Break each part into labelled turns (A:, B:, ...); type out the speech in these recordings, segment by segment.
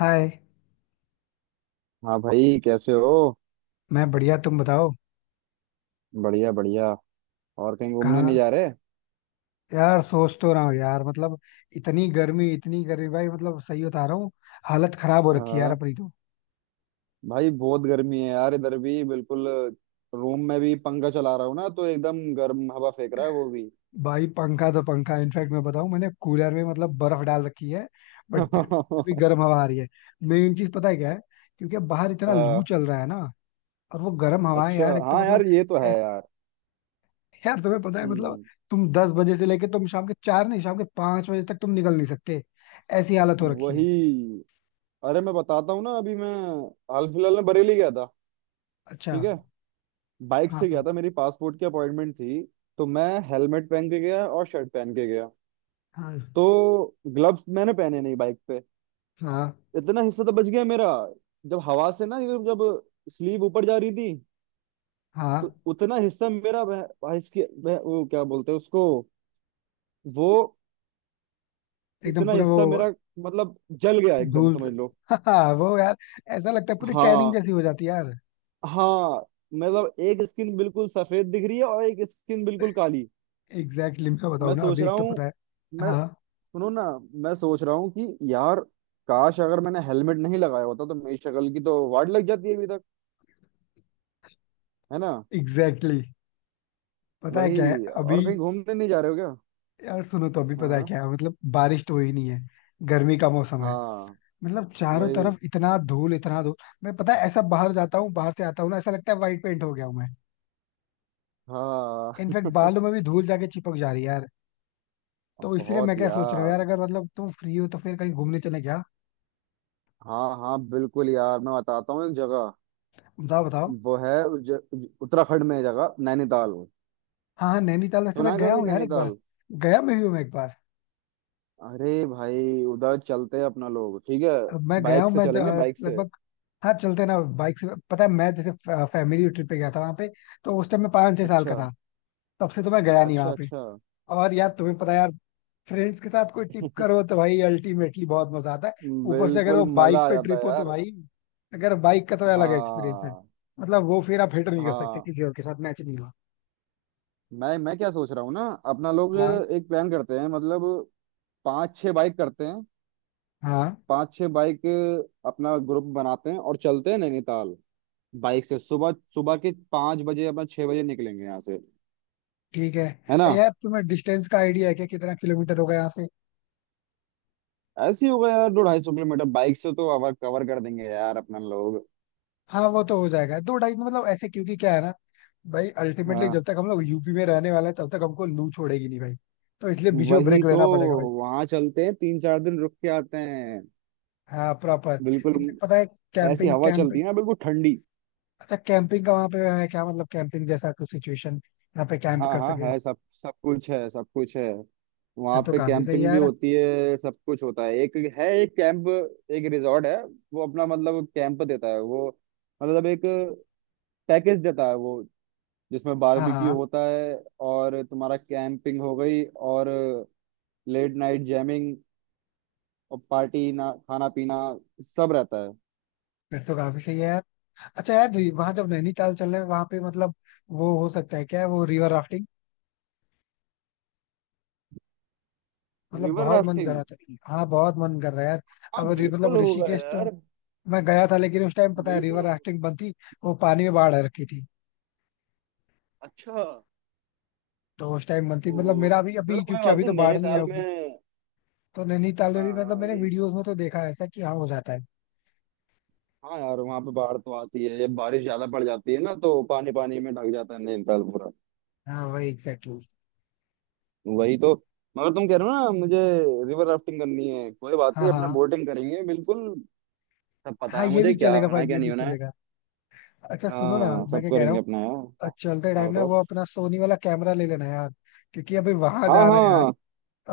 A: हाय।
B: हाँ भाई, कैसे हो?
A: मैं बढ़िया, तुम बताओ।
B: बढ़िया बढ़िया। और कहीं घूमने नहीं
A: कहाँ?
B: जा रहे?
A: यार सोच तो रहा हूँ यार, मतलब इतनी गर्मी, इतनी गर्मी भाई, मतलब सही बता रहा हूँ। हालत खराब हो रखी है यार
B: हाँ
A: अपनी तो।
B: भाई, बहुत गर्मी है यार, इधर भी बिल्कुल। रूम में भी पंखा चला रहा हूँ ना तो एकदम गर्म हवा फेंक रहा है वो भी।
A: भाई पंखा तो पंखा, इनफैक्ट मैं बताऊँ, मैंने कूलर में मतलब बर्फ डाल रखी है, बट फिर भी गर्म हवा आ रही है। मेन चीज पता है क्या है? क्योंकि अब बाहर इतना लू
B: हाँ।
A: चल रहा है ना। और वो गर्म हवाएं
B: अच्छा
A: यार, एक तो
B: हाँ यार,
A: मतलब
B: ये तो है।
A: ऐस- यार तुम्हें पता है मतलब,
B: हम्म।
A: तुम 10 बजे से लेके तुम शाम के 4 नहीं, शाम के 5 बजे तक तुम निकल नहीं सकते। ऐसी हालत हो रखी है।
B: वही। अरे मैं बताता हूँ ना, अभी मैं हाल फिलहाल में बरेली गया था।
A: अच्छा।
B: ठीक है। बाइक
A: हाँ।
B: से गया
A: हाँ।
B: था, मेरी पासपोर्ट की अपॉइंटमेंट थी। तो मैं हेलमेट पहन के गया और शर्ट पहन के गया।
A: हाँ।
B: तो ग्लव्स मैंने पहने नहीं बाइक पे।
A: हाँ।
B: इतना हिस्सा तो बच गया मेरा। जब हवा से ना, ये जब स्लीव ऊपर जा रही थी, तो
A: हाँ।
B: उतना हिस्सा मेरा वो क्या बोलते हैं उसको, वो।
A: एकदम
B: इतना
A: पूरा वो।
B: हिस्सा मेरा, मतलब जल गया एकदम
A: धूल से।
B: समझ लो।
A: हाँ, वो यार ऐसा लगता है पूरी टैनिंग
B: हाँ,
A: जैसी हो जाती है यार।
B: हाँ, मतलब एक स्किन बिल्कुल सफेद दिख रही है और एक स्किन बिल्कुल काली।
A: एग्जैक्टली exactly, मैं
B: मैं
A: बताऊँ ना
B: सोच
A: अभी,
B: रहा
A: एक तो पता
B: हूँ
A: है।
B: मैं
A: हाँ
B: सुनो ना, मैं सोच रहा हूँ कि यार काश अगर मैंने हेलमेट नहीं लगाया होता तो मेरी शक्ल की तो वाट लग जाती है अभी तक, है ना?
A: एग्जैक्टली exactly, पता है क्या है
B: वही।
A: अभी।
B: और कहीं घूमने नहीं जा रहे हो क्या?
A: यार सुनो तो, अभी
B: हाँ,
A: पता है
B: हाँ,
A: क्या है, मतलब बारिश तो हुई नहीं है, गर्मी का मौसम है।
B: हाँ,
A: मतलब चारों
B: वही।
A: तरफ इतना धूल, इतना धूल। मैं पता है ऐसा बाहर जाता हूँ, बाहर से आता हूँ ना, ऐसा लगता है वाइट पेंट हो गया हूँ मैं।
B: हाँ
A: इनफैक्ट बालों में भी धूल जाके चिपक जा रही है यार। तो इसलिए मैं
B: बहुत
A: क्या सोच रहा हूँ
B: यार।
A: यार, अगर मतलब तुम फ्री हो तो फिर कहीं घूमने चले क्या?
B: हाँ हाँ बिल्कुल यार, मैं बताता हूँ एक जगह।
A: बताओ बताओ।
B: वो है ज, उत्तराखंड में है जगह, नैनीताल।
A: हाँ हाँ, नैनीताल वैसे
B: सुना
A: मैं
B: है
A: गया
B: कभी
A: हूँ यार एक बार।
B: नैनीताल?
A: गया मैं भी हूँ मैं, एक बार।
B: अरे भाई, उधर चलते हैं अपना लोग, ठीक है?
A: अब मैं गया हूँ
B: बाइक से
A: मैं,
B: चलेंगे, बाइक से।
A: लगभग। हाँ चलते ना बाइक से, पता है मैं जैसे फैमिली ट्रिप पे गया था वहाँ पे, तो उस टाइम मैं 5-6 साल
B: अच्छा,
A: का था। तब से तो मैं गया नहीं
B: अच्छा,
A: वहाँ पे।
B: अच्छा।
A: और यार तुम्हें पता है यार, फ्रेंड्स के साथ कोई ट्रिप करो तो भाई अल्टीमेटली बहुत मजा आता है। ऊपर से अगर
B: बिल्कुल
A: वो बाइक
B: मजा आ
A: पे
B: जाता
A: ट्रिप
B: है
A: हो तो
B: यार।
A: भाई, अगर बाइक का तो अलग एक्सपीरियंस है।
B: हाँ।
A: मतलब वो फिर आप हिट नहीं कर सकते,
B: हाँ।
A: किसी और के साथ मैच नहीं हुआ।
B: मैं क्या सोच रहा हूँ ना, अपना लोग
A: हाँ
B: एक प्लान करते हैं, मतलब 5-6 बाइक करते हैं।
A: हाँ।
B: 5-6 बाइक, अपना ग्रुप बनाते हैं और चलते हैं नैनीताल, बाइक से। सुबह सुबह के 5 बजे, अपना 6 बजे निकलेंगे यहाँ से,
A: ठीक है।
B: है ना?
A: ए यार तुम्हें डिस्टेंस का आइडिया है क्या, कितना किलोमीटर होगा यहाँ से?
B: ऐसे ही होगा यार, 250 किलोमीटर बाइक से तो अवर कवर कर देंगे यार अपना लोग।
A: हाँ, वो तो हो जाएगा दो ढाई में, मतलब ऐसे, क्योंकि क्या है ना, भाई अल्टीमेटली
B: हाँ।
A: जब तक हम लोग यूपी में रहने वाले हैं, तब तक हमको लू छोड़ेगी नहीं भाई। तो इसलिए बीच में
B: वही
A: ब्रेक
B: तो।
A: लेना पड़ेगा भाई।
B: वहां चलते हैं, 3-4 दिन रुक के आते हैं।
A: हाँ प्रॉपर।
B: बिल्कुल।
A: इनफैक्ट पता है,
B: ऐसी
A: कैंपिंग
B: हवा
A: कैंप।
B: चलती है ना बिल्कुल ठंडी।
A: अच्छा कैंपिंग का वहाँ पे है क्या, मतलब कैंपिंग जैसा कुछ सिचुएशन, यहाँ पे कैंप
B: हाँ
A: कर
B: हाँ
A: सके?
B: है सब। सब कुछ है, सब कुछ है। वहाँ
A: फिर तो
B: पे
A: काफी सही है
B: कैंपिंग भी
A: यार।
B: होती है, सब कुछ होता है। एक है, एक कैंप, एक रिजॉर्ट है। वो अपना मतलब कैंप देता है वो, मतलब एक पैकेज देता है वो, जिसमें
A: हाँ
B: बारबेक्यू
A: हाँ।
B: होता है। और तुम्हारा कैंपिंग हो गई, और लेट नाइट जैमिंग, और पार्टी, ना खाना पीना, सब रहता है।
A: फिर तो काफी सही है यार। अच्छा यार, वहाँ जब नैनीताल चल रहे हैं, वहाँ पे मतलब वो हो सकता है क्या वो, रिवर राफ्टिंग? मतलब
B: रिवर
A: बहुत मन कर
B: राफ्टिंग?
A: रहा था। हाँ बहुत मन कर रहा है यार।
B: हाँ
A: अब मतलब
B: बिल्कुल होगा
A: ऋषिकेश तो
B: यार।
A: मैं गया था, लेकिन उस टाइम पता है
B: बिल्कुल
A: रिवर
B: होगा।
A: राफ्टिंग बंद थी। वो पानी में बाढ़ आ रखी थी,
B: अच्छा।
A: तो उस टाइम बंद थी।
B: ओहो।
A: मतलब मेरा अभी
B: चलो
A: अभी,
B: कोई
A: क्योंकि
B: बात
A: अभी
B: नहीं,
A: तो बाढ़ नहीं आई
B: नैनीताल में।
A: होगी। तो नैनीताल में
B: हाँ
A: भी
B: हाँ
A: मतलब मैंने
B: वही।
A: वीडियोस में तो देखा है ऐसा कि हाँ हो जाता है।
B: हाँ यार, वहां पे बाढ़ तो आती है जब बारिश ज्यादा पड़ जाती है ना, तो पानी, पानी में ढक जाता है नैनीताल पूरा।
A: हाँ वही एग्जैक्टली exactly.
B: वही तो। मगर तुम कह रहे हो ना मुझे, रिवर राफ्टिंग करनी है, कोई बात
A: हाँ
B: नहीं, अपना
A: हाँ।
B: बोटिंग करेंगे बिल्कुल। सब पता
A: हाँ
B: है
A: ये
B: मुझे
A: भी
B: क्या
A: चलेगा
B: होना
A: भाई,
B: है क्या
A: ये
B: नहीं
A: भी
B: होना है।
A: चलेगा। अच्छा सुनो ना,
B: हाँ,
A: मैं
B: सब
A: क्या कह रहा
B: करेंगे
A: हूँ,
B: अपना यार। हाँ।
A: चलते
B: हाँ,
A: टाइम ना
B: बताओ।
A: वो अपना सोनी वाला कैमरा ले लेना यार। क्योंकि अभी वहां
B: हाँ।
A: जा रहे हैं यार,
B: हाँ,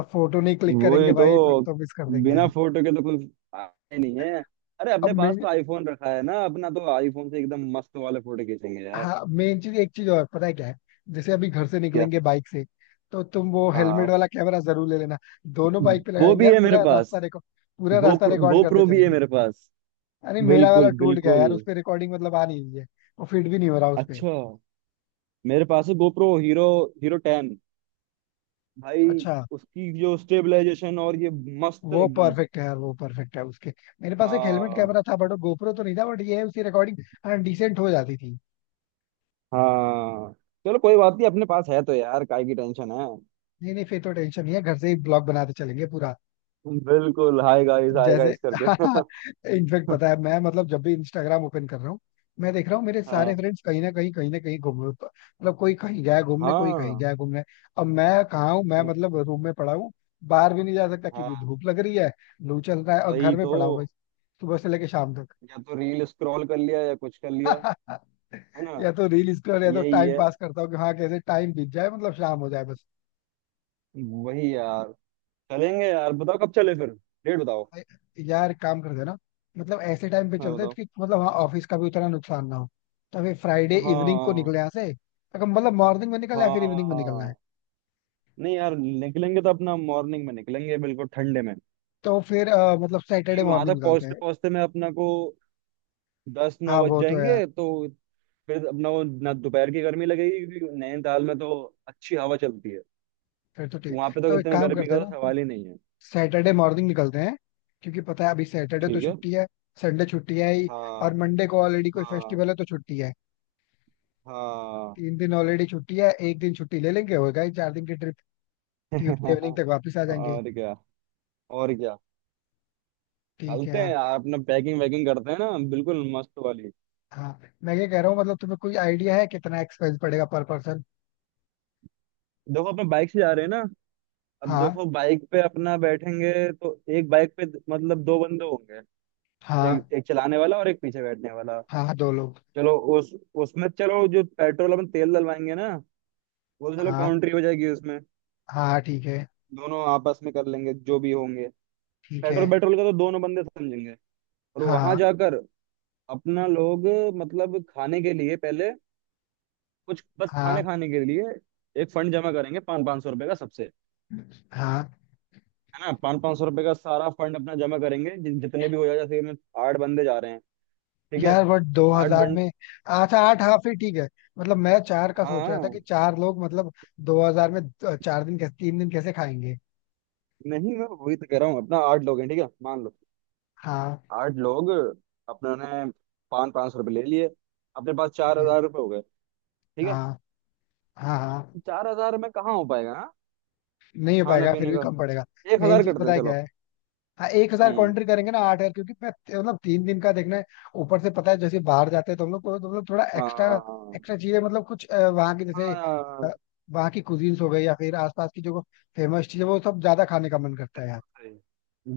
A: अब फोटो नहीं क्लिक करेंगे
B: वही
A: भाई, फिर
B: तो।
A: तो मिस कर देंगे
B: बिना
A: यार।
B: फोटो के तो कुछ आए नहीं है। अरे,
A: अब
B: अपने पास
A: मैं,
B: तो आईफोन रखा है ना अपना, तो आईफोन से एकदम मस्त वाले फोटो खींचेंगे यार।
A: हाँ मेन चीज एक चीज और पता है क्या है। जैसे अभी घर से
B: क्या?
A: निकलेंगे बाइक से, तो तुम वो हेलमेट
B: हाँ,
A: वाला कैमरा जरूर ले लेना। दोनों बाइक पे
B: वो
A: लगाएंगे
B: भी
A: यार,
B: है मेरे
A: पूरा रास्ता
B: पास।
A: रिकॉर्ड, पूरा रास्ता
B: गोप्रो,
A: रिकॉर्ड करते
B: गोप्रो भी है
A: चलेंगे।
B: मेरे पास।
A: अरे मेरा वाला
B: बिल्कुल
A: टूट गया
B: बिल्कुल।
A: यार, उस पे रिकॉर्डिंग मतलब आ नहीं रही है। वो फिट भी नहीं हो रहा उस पे।
B: अच्छा। मेरे पास है गोप्रो हीरो, Hero 10, भाई।
A: अच्छा।
B: उसकी जो स्टेबलाइजेशन और ये, मस्त
A: वो
B: एकदम।
A: परफेक्ट है यार, वो परफेक्ट है उसके। मेरे पास एक हेलमेट
B: हाँ।
A: कैमरा था, बट वो गोप्रो तो नहीं था, बट ये है उसकी रिकॉर्डिंग, हाँ डिसेंट हो जाती थी।
B: हाँ चलो कोई बात नहीं, अपने पास है तो यार काय की टेंशन है।
A: नहीं नहीं, फिर तो टेंशन नहीं है, घर से ही ब्लॉग बनाते चलेंगे पूरा।
B: बिल्कुल। हाय गाइस, हाय
A: जैसे
B: गाइस करके।
A: इनफेक्ट पता है मैं, मतलब जब भी इंस्टाग्राम ओपन कर रहा हूँ, मैं देख रहा हूँ मेरे सारे
B: हाँ।
A: फ्रेंड्स कहीं ना कहीं, कहीं ना कहीं घूम, मतलब कोई कहीं गया है घूमने, कोई कहीं गया
B: हाँ।
A: है घूमने। अब मैं कहाँ हूँ मैं, मतलब रूम में पड़ा हूँ। बाहर भी नहीं जा सकता क्योंकि
B: हाँ।
A: धूप लग रही है, लू चल रहा है, और
B: वही
A: घर में
B: तो।
A: पड़ा हूँ बस, सुबह से लेके शाम तक।
B: या तो रील स्क्रॉल कर लिया या कुछ कर लिया। है ना?
A: या तो रील स्क्रॉल, या तो
B: यही
A: टाइम
B: है।
A: पास करता हूँ कि हाँ कैसे टाइम बीत जाए, मतलब शाम हो जाए बस।
B: वही यार। चलेंगे यार, बताओ कब चले फिर। डेट बताओ।
A: यार काम करते हैं ना, मतलब ऐसे टाइम पे
B: हाँ
A: चलते हैं
B: बताओ।
A: कि मतलब हाँ ऑफिस का भी उतना नुकसान ना हो। तो फिर फ्राइडे इवनिंग को
B: हाँ।
A: निकले यहाँ से। अगर मतलब मॉर्निंग में निकलना है, फिर इवनिंग में निकलना है।
B: हाँ नहीं यार, निकलेंगे तो अपना मॉर्निंग में निकलेंगे, बिल्कुल ठंडे में।
A: तो फिर मतलब सैटरडे
B: क्योंकि वहां
A: मॉर्निंग
B: तक
A: निकलते हैं।
B: पहुंचते पहुंचते में अपना को 10-9
A: हाँ
B: बज
A: वो तो है यार।
B: जाएंगे, तो फिर अपना वो ना दोपहर की गर्मी लगेगी। क्योंकि नैनीताल में तो अच्छी हवा चलती है,
A: फिर तो ठीक है।
B: वहां पे तो
A: तो एक
B: इतनी
A: काम
B: गर्मी
A: करते
B: का
A: हैं
B: तो
A: ना,
B: सवाल ही नहीं है।
A: सैटरडे मॉर्निंग निकलते हैं। क्योंकि पता है अभी सैटरडे तो
B: ठीक है।
A: छुट्टी है, संडे छुट्टी है ही,
B: हाँ।
A: और मंडे को ऑलरेडी कोई
B: हाँ।
A: फेस्टिवल है तो छुट्टी है।
B: हाँ।
A: 3 दिन ऑलरेडी छुट्टी है, एक दिन छुट्टी ले लेंगे, होगा ही 4 दिन की ट्रिप। ट्यूजडे इवनिंग तक वापस आ जाएंगे।
B: और क्या। और क्या।
A: ठीक है
B: चलते हैं
A: यार।
B: यार, अपना पैकिंग वैकिंग करते हैं ना बिल्कुल मस्त वाली।
A: हाँ मैं ये कह रहा हूँ, मतलब तुम्हें कोई आइडिया है कितना एक्सपेंस पड़ेगा पर पर्सन?
B: देखो, अपने बाइक से जा रहे हैं ना। अब
A: हाँ
B: देखो बाइक पे अपना बैठेंगे, तो एक बाइक पे मतलब 2 बंदे होंगे।
A: हाँ।
B: एक एक चलाने वाला और एक पीछे बैठने वाला।
A: हाँ, 2 लोग।
B: चलो, उस, उसमें चलो जो पेट्रोल अपन तेल डलवाएंगे ना, वो तो चलो
A: हाँ
B: काउंट्री हो जाएगी उसमें।
A: हाँ, ठीक है।
B: दोनों आपस में कर लेंगे जो भी होंगे।
A: ठीक है।
B: पेट्रोल, पेट्रोल का तो दोनों बंदे समझेंगे। और वहां
A: हाँ
B: जाकर अपना लोग मतलब खाने के लिए पहले, कुछ बस
A: हाँ
B: खाने, खाने के लिए एक फंड जमा करेंगे, 500-500 रुपए का सबसे,
A: हाँ।
B: है ना? 500-500 रुपए का सारा फंड अपना जमा करेंगे। जितने भी हो जाए, जैसे कि मैं 8 बंदे जा रहे हैं, ठीक है?
A: यार बट दो
B: आठ
A: हजार
B: बंड।
A: में, अच्छा 8, हाँ फिर ठीक है। मतलब मैं 4 का सोच रहा था
B: हाँ
A: कि 4 लोग मतलब, 2,000 में 4 दिन कैसे, 3 दिन कैसे खाएंगे?
B: नहीं, मैं वही तो कह रहा हूँ, अपना 8 लोग हैं, ठीक है, मान लो
A: हाँ
B: 8 लोग। अपने ने 500-500 रुपये ले लिए, अपने पास
A: ठीक
B: चार
A: है।
B: हजार रुपये हो गए, ठीक है?
A: हाँ हाँ। हाँ
B: 4000 में कहाँ हो पाएगा? हाँ,
A: नहीं हो
B: खाने
A: पाएगा, फिर
B: पीने
A: भी
B: का
A: कम पड़ेगा।
B: एक
A: मेन
B: हजार
A: चीज
B: करते
A: पता
B: हैं
A: है क्या
B: चलो।
A: है। हाँ 1,000
B: हम्म।
A: काउंटर करेंगे ना, 8,000, क्योंकि मतलब 3 दिन का देखना है। ऊपर से पता है जैसे बाहर जाते हैं तो हम लोग को तो मतलब थोड़ा
B: हाँ।
A: एक्स्ट्रा,
B: हाँ।
A: एक्स्ट्रा चीजें मतलब कुछ वहाँ की जैसे,
B: हाँ
A: अ,
B: यार,
A: वहाँ की कुजीन्स हो गई, या फिर आसपास की जो फेमस चीजें, वो सब ज्यादा खाने का मन करता है यार।
B: सही,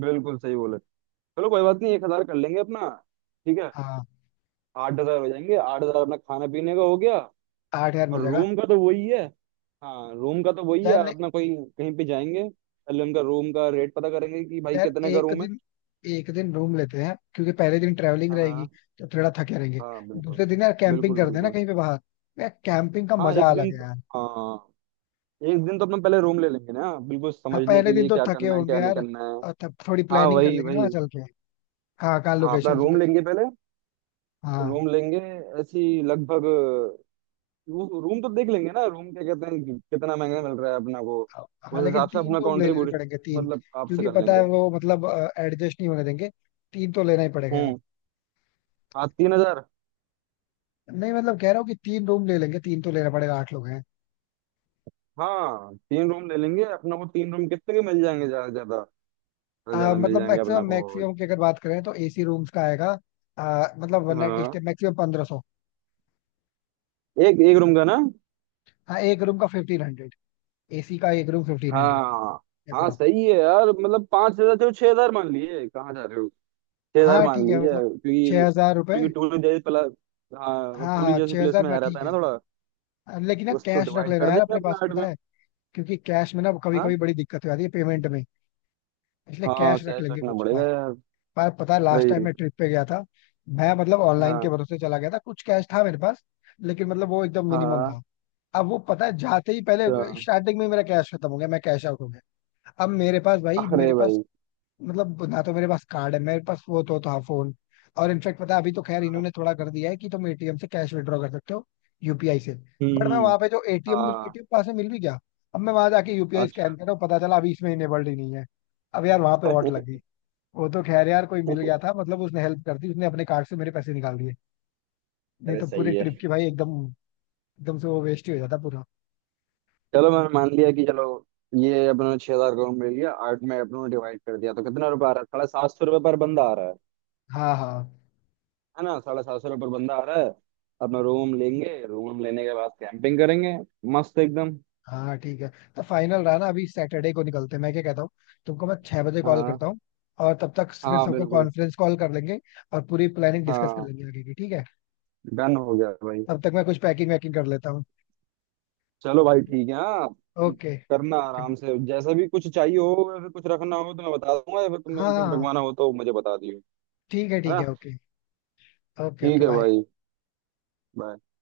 B: बिल्कुल सही बोले। चलो कोई बात नहीं, 1000 कर लेंगे अपना, ठीक है।
A: हाँ
B: 8000 हो जाएंगे। 8000 अपना खाने पीने का हो गया।
A: 8,000 में हो
B: और
A: जाएगा।
B: रूम का तो वही है। हाँ, रूम का तो वही
A: यार
B: है
A: ले,
B: अपना कोई, कहीं पे जाएंगे पहले उनका रूम का रेट पता करेंगे कि भाई
A: यार
B: कितने का
A: एक
B: रूम है।
A: दिन, एक दिन रूम लेते हैं, क्योंकि पहले दिन ट्रेवलिंग
B: हाँ।
A: रहेगी,
B: हाँ।
A: तो थोड़ा थके रहेंगे।
B: हाँ बिल्कुल
A: दूसरे दिन यार कैंपिंग
B: बिल्कुल।
A: करते हैं ना
B: बिल्कुल।
A: कहीं पे बाहर। यार कैंपिंग का
B: हाँ
A: मजा
B: एक दिन।
A: अलग है यार।
B: हाँ, एक दिन तो अपना पहले रूम ले लेंगे ना, बिल्कुल
A: हाँ
B: समझने
A: पहले
B: के
A: दिन
B: लिए
A: तो
B: क्या
A: थके
B: करना है
A: होंगे
B: क्या नहीं
A: यार,
B: करना है।
A: और तब थोड़ी
B: हाँ
A: प्लानिंग कर
B: वही
A: लेंगे ना
B: वही।
A: वहाँ चल के। हाँ कहाँ,
B: हाँ, अपना
A: लोकेशन
B: रूम
A: लोकेशन।
B: लेंगे पहले।
A: हाँ
B: रूम लेंगे। ऐसी लगभग। वो रूम तो देख लेंगे ना, रूम क्या कहते हैं कितना महंगा मिल रहा है अपना को।
A: हाँ
B: उस
A: लेकिन
B: हिसाब से
A: तीन
B: अपना
A: रूम ले लेने
B: कंट्रीब्यूशन
A: पड़ेंगे, तीन।
B: मतलब आपसे
A: क्योंकि
B: कर
A: पता है
B: लेंगे।
A: वो मतलब एडजस्ट नहीं होने देंगे, तीन तो लेना ही पड़ेगा यार।
B: हम्म। हाँ 3000।
A: नहीं मतलब कह रहा हूँ कि 3 रूम ले लेंगे, तीन तो लेना पड़ेगा, 8 लोग हैं।
B: हाँ 3 रूम ले लेंगे अपना को। 3 रूम कितने के मिल जाएंगे, ज्यादा से ज्यादा? ज्यादा ज्यादा मिल
A: मतलब
B: जाएंगे अपना
A: मैक्सिमम,
B: को।
A: मैक्सिमम की अगर बात करें तो एसी रूम्स का आएगा, मतलब वन नाइट
B: हाँ,
A: स्टे मैक्सिमम 1,500।
B: एक एक रूम का ना।
A: हाँ एक रूम का 1500, एसी का एक रूम 1500,
B: हाँ। हाँ
A: अप्रोक्स।
B: सही है यार, मतलब 5000, चलो 6000 मान लिए, कहाँ जा रहे हो। छह हजार
A: हाँ
B: मान
A: ठीक
B: लिए
A: है मतलब, छह
B: क्योंकि,
A: हजार रुपये
B: क्योंकि टूरी जैसे प्ला हाँ,
A: हाँ
B: टूरी
A: हाँ,
B: जैसी
A: छह
B: प्लेस
A: हजार
B: में
A: में
B: आ रहता
A: ठीक
B: है ना
A: है।
B: थोड़ा।
A: लेकिन ना
B: उसको
A: कैश रख
B: डिवाइड
A: लेना
B: कर
A: यार
B: देंगे
A: अपने
B: अपना
A: पास,
B: 8 में।
A: पता है, क्योंकि कैश में ना कभी
B: हाँ।
A: कभी बड़ी दिक्कत हो जाती है पेमेंट में। इसलिए
B: हाँ
A: कैश रख
B: कैश
A: लेंगे
B: रखना
A: कुछ
B: पड़ेगा
A: पास।
B: यार।
A: पर पता है लास्ट
B: भाई।
A: टाइम मैं ट्रिप पे गया था, मैं मतलब ऑनलाइन के
B: हाँ।
A: भरोसे चला गया था, कुछ कैश था मेरे पास, लेकिन मतलब वो एकदम मिनिमम
B: हाँ।
A: था। अब वो पता है जाते ही पहले,
B: अच्छा।
A: स्टार्टिंग में मेरा कैश खत्म हो गया, मैं कैश आउट हो गया। अब मेरे पास भाई,
B: अरे
A: मेरे पास
B: भाई।
A: मतलब ना तो मेरे पास कार्ड है, मेरे पास वो तो था फोन। और इनफेक्ट पता है, अभी तो खैर
B: हाँ।
A: इन्होंने थोड़ा कर दिया है कि तुम एटीएम से कैश विड्रॉ कर सकते हो, यूपीआई से।
B: हम्म,
A: बट मैं
B: हम्म।
A: वहां पे जो एटीएम, मुझे
B: हाँ।
A: एटीएम पास में मिल भी गया। अब मैं वहां जाके यूपीआई स्कैन
B: अच्छा।
A: कर रहा हूँ, पता चला अभी इसमें इनेबल्ड ही नहीं है। अब यार वहां पे वॉट लग गई। वो तो खैर यार कोई मिल गया था, मतलब उसने हेल्प कर दी, उसने अपने कार्ड से मेरे पैसे निकाल दिए। नहीं
B: अरे
A: तो पूरे
B: सही
A: ट्रिप
B: है।
A: की भाई एकदम, एकदम से वो वेस्ट ही हो जाता पूरा।
B: चलो मैंने मान लिया कि चलो, ये अपने 6000 करोड़ मिल लिया, 8 में अपनों ने डिवाइड कर दिया तो कितना रुपया आ रहा है? 750 रुपये पर बंदा आ रहा है
A: हाँ हाँ
B: है ना? 750 रुपये पर बंदा आ रहा है। अपना रूम लेंगे, रूम लेने के बाद कैंपिंग करेंगे, मस्त एकदम।
A: हाँ ठीक है। तो फाइनल रहा ना, अभी सैटरडे को निकलते हैं। मैं क्या कहता हूँ, तुमको मैं 6 बजे कॉल
B: हाँ।
A: करता हूँ, और तब तक फिर
B: हाँ
A: सबको
B: बिल्कुल।
A: कॉन्फ्रेंस कॉल कर लेंगे, और पूरी प्लानिंग डिस्कस कर
B: हाँ,
A: लेंगे आगे की, ठीक है?
B: डन हो गया भाई।
A: तब तक मैं कुछ पैकिंग वैकिंग कर लेता हूँ।
B: चलो भाई ठीक है, हाँ।
A: ओके।
B: करना
A: ओके।
B: आराम से, जैसा भी कुछ चाहिए हो या फिर कुछ रखना हो तो मैं बता दूंगा, या फिर
A: हाँ
B: तुम्हें
A: हाँ,
B: कुछ
A: हाँ।
B: रखवाना हो तो मुझे बता दियो, है
A: ठीक
B: ना?
A: है ओके। ओके
B: ठीक
A: ओके
B: है
A: बाय।
B: भाई। bye।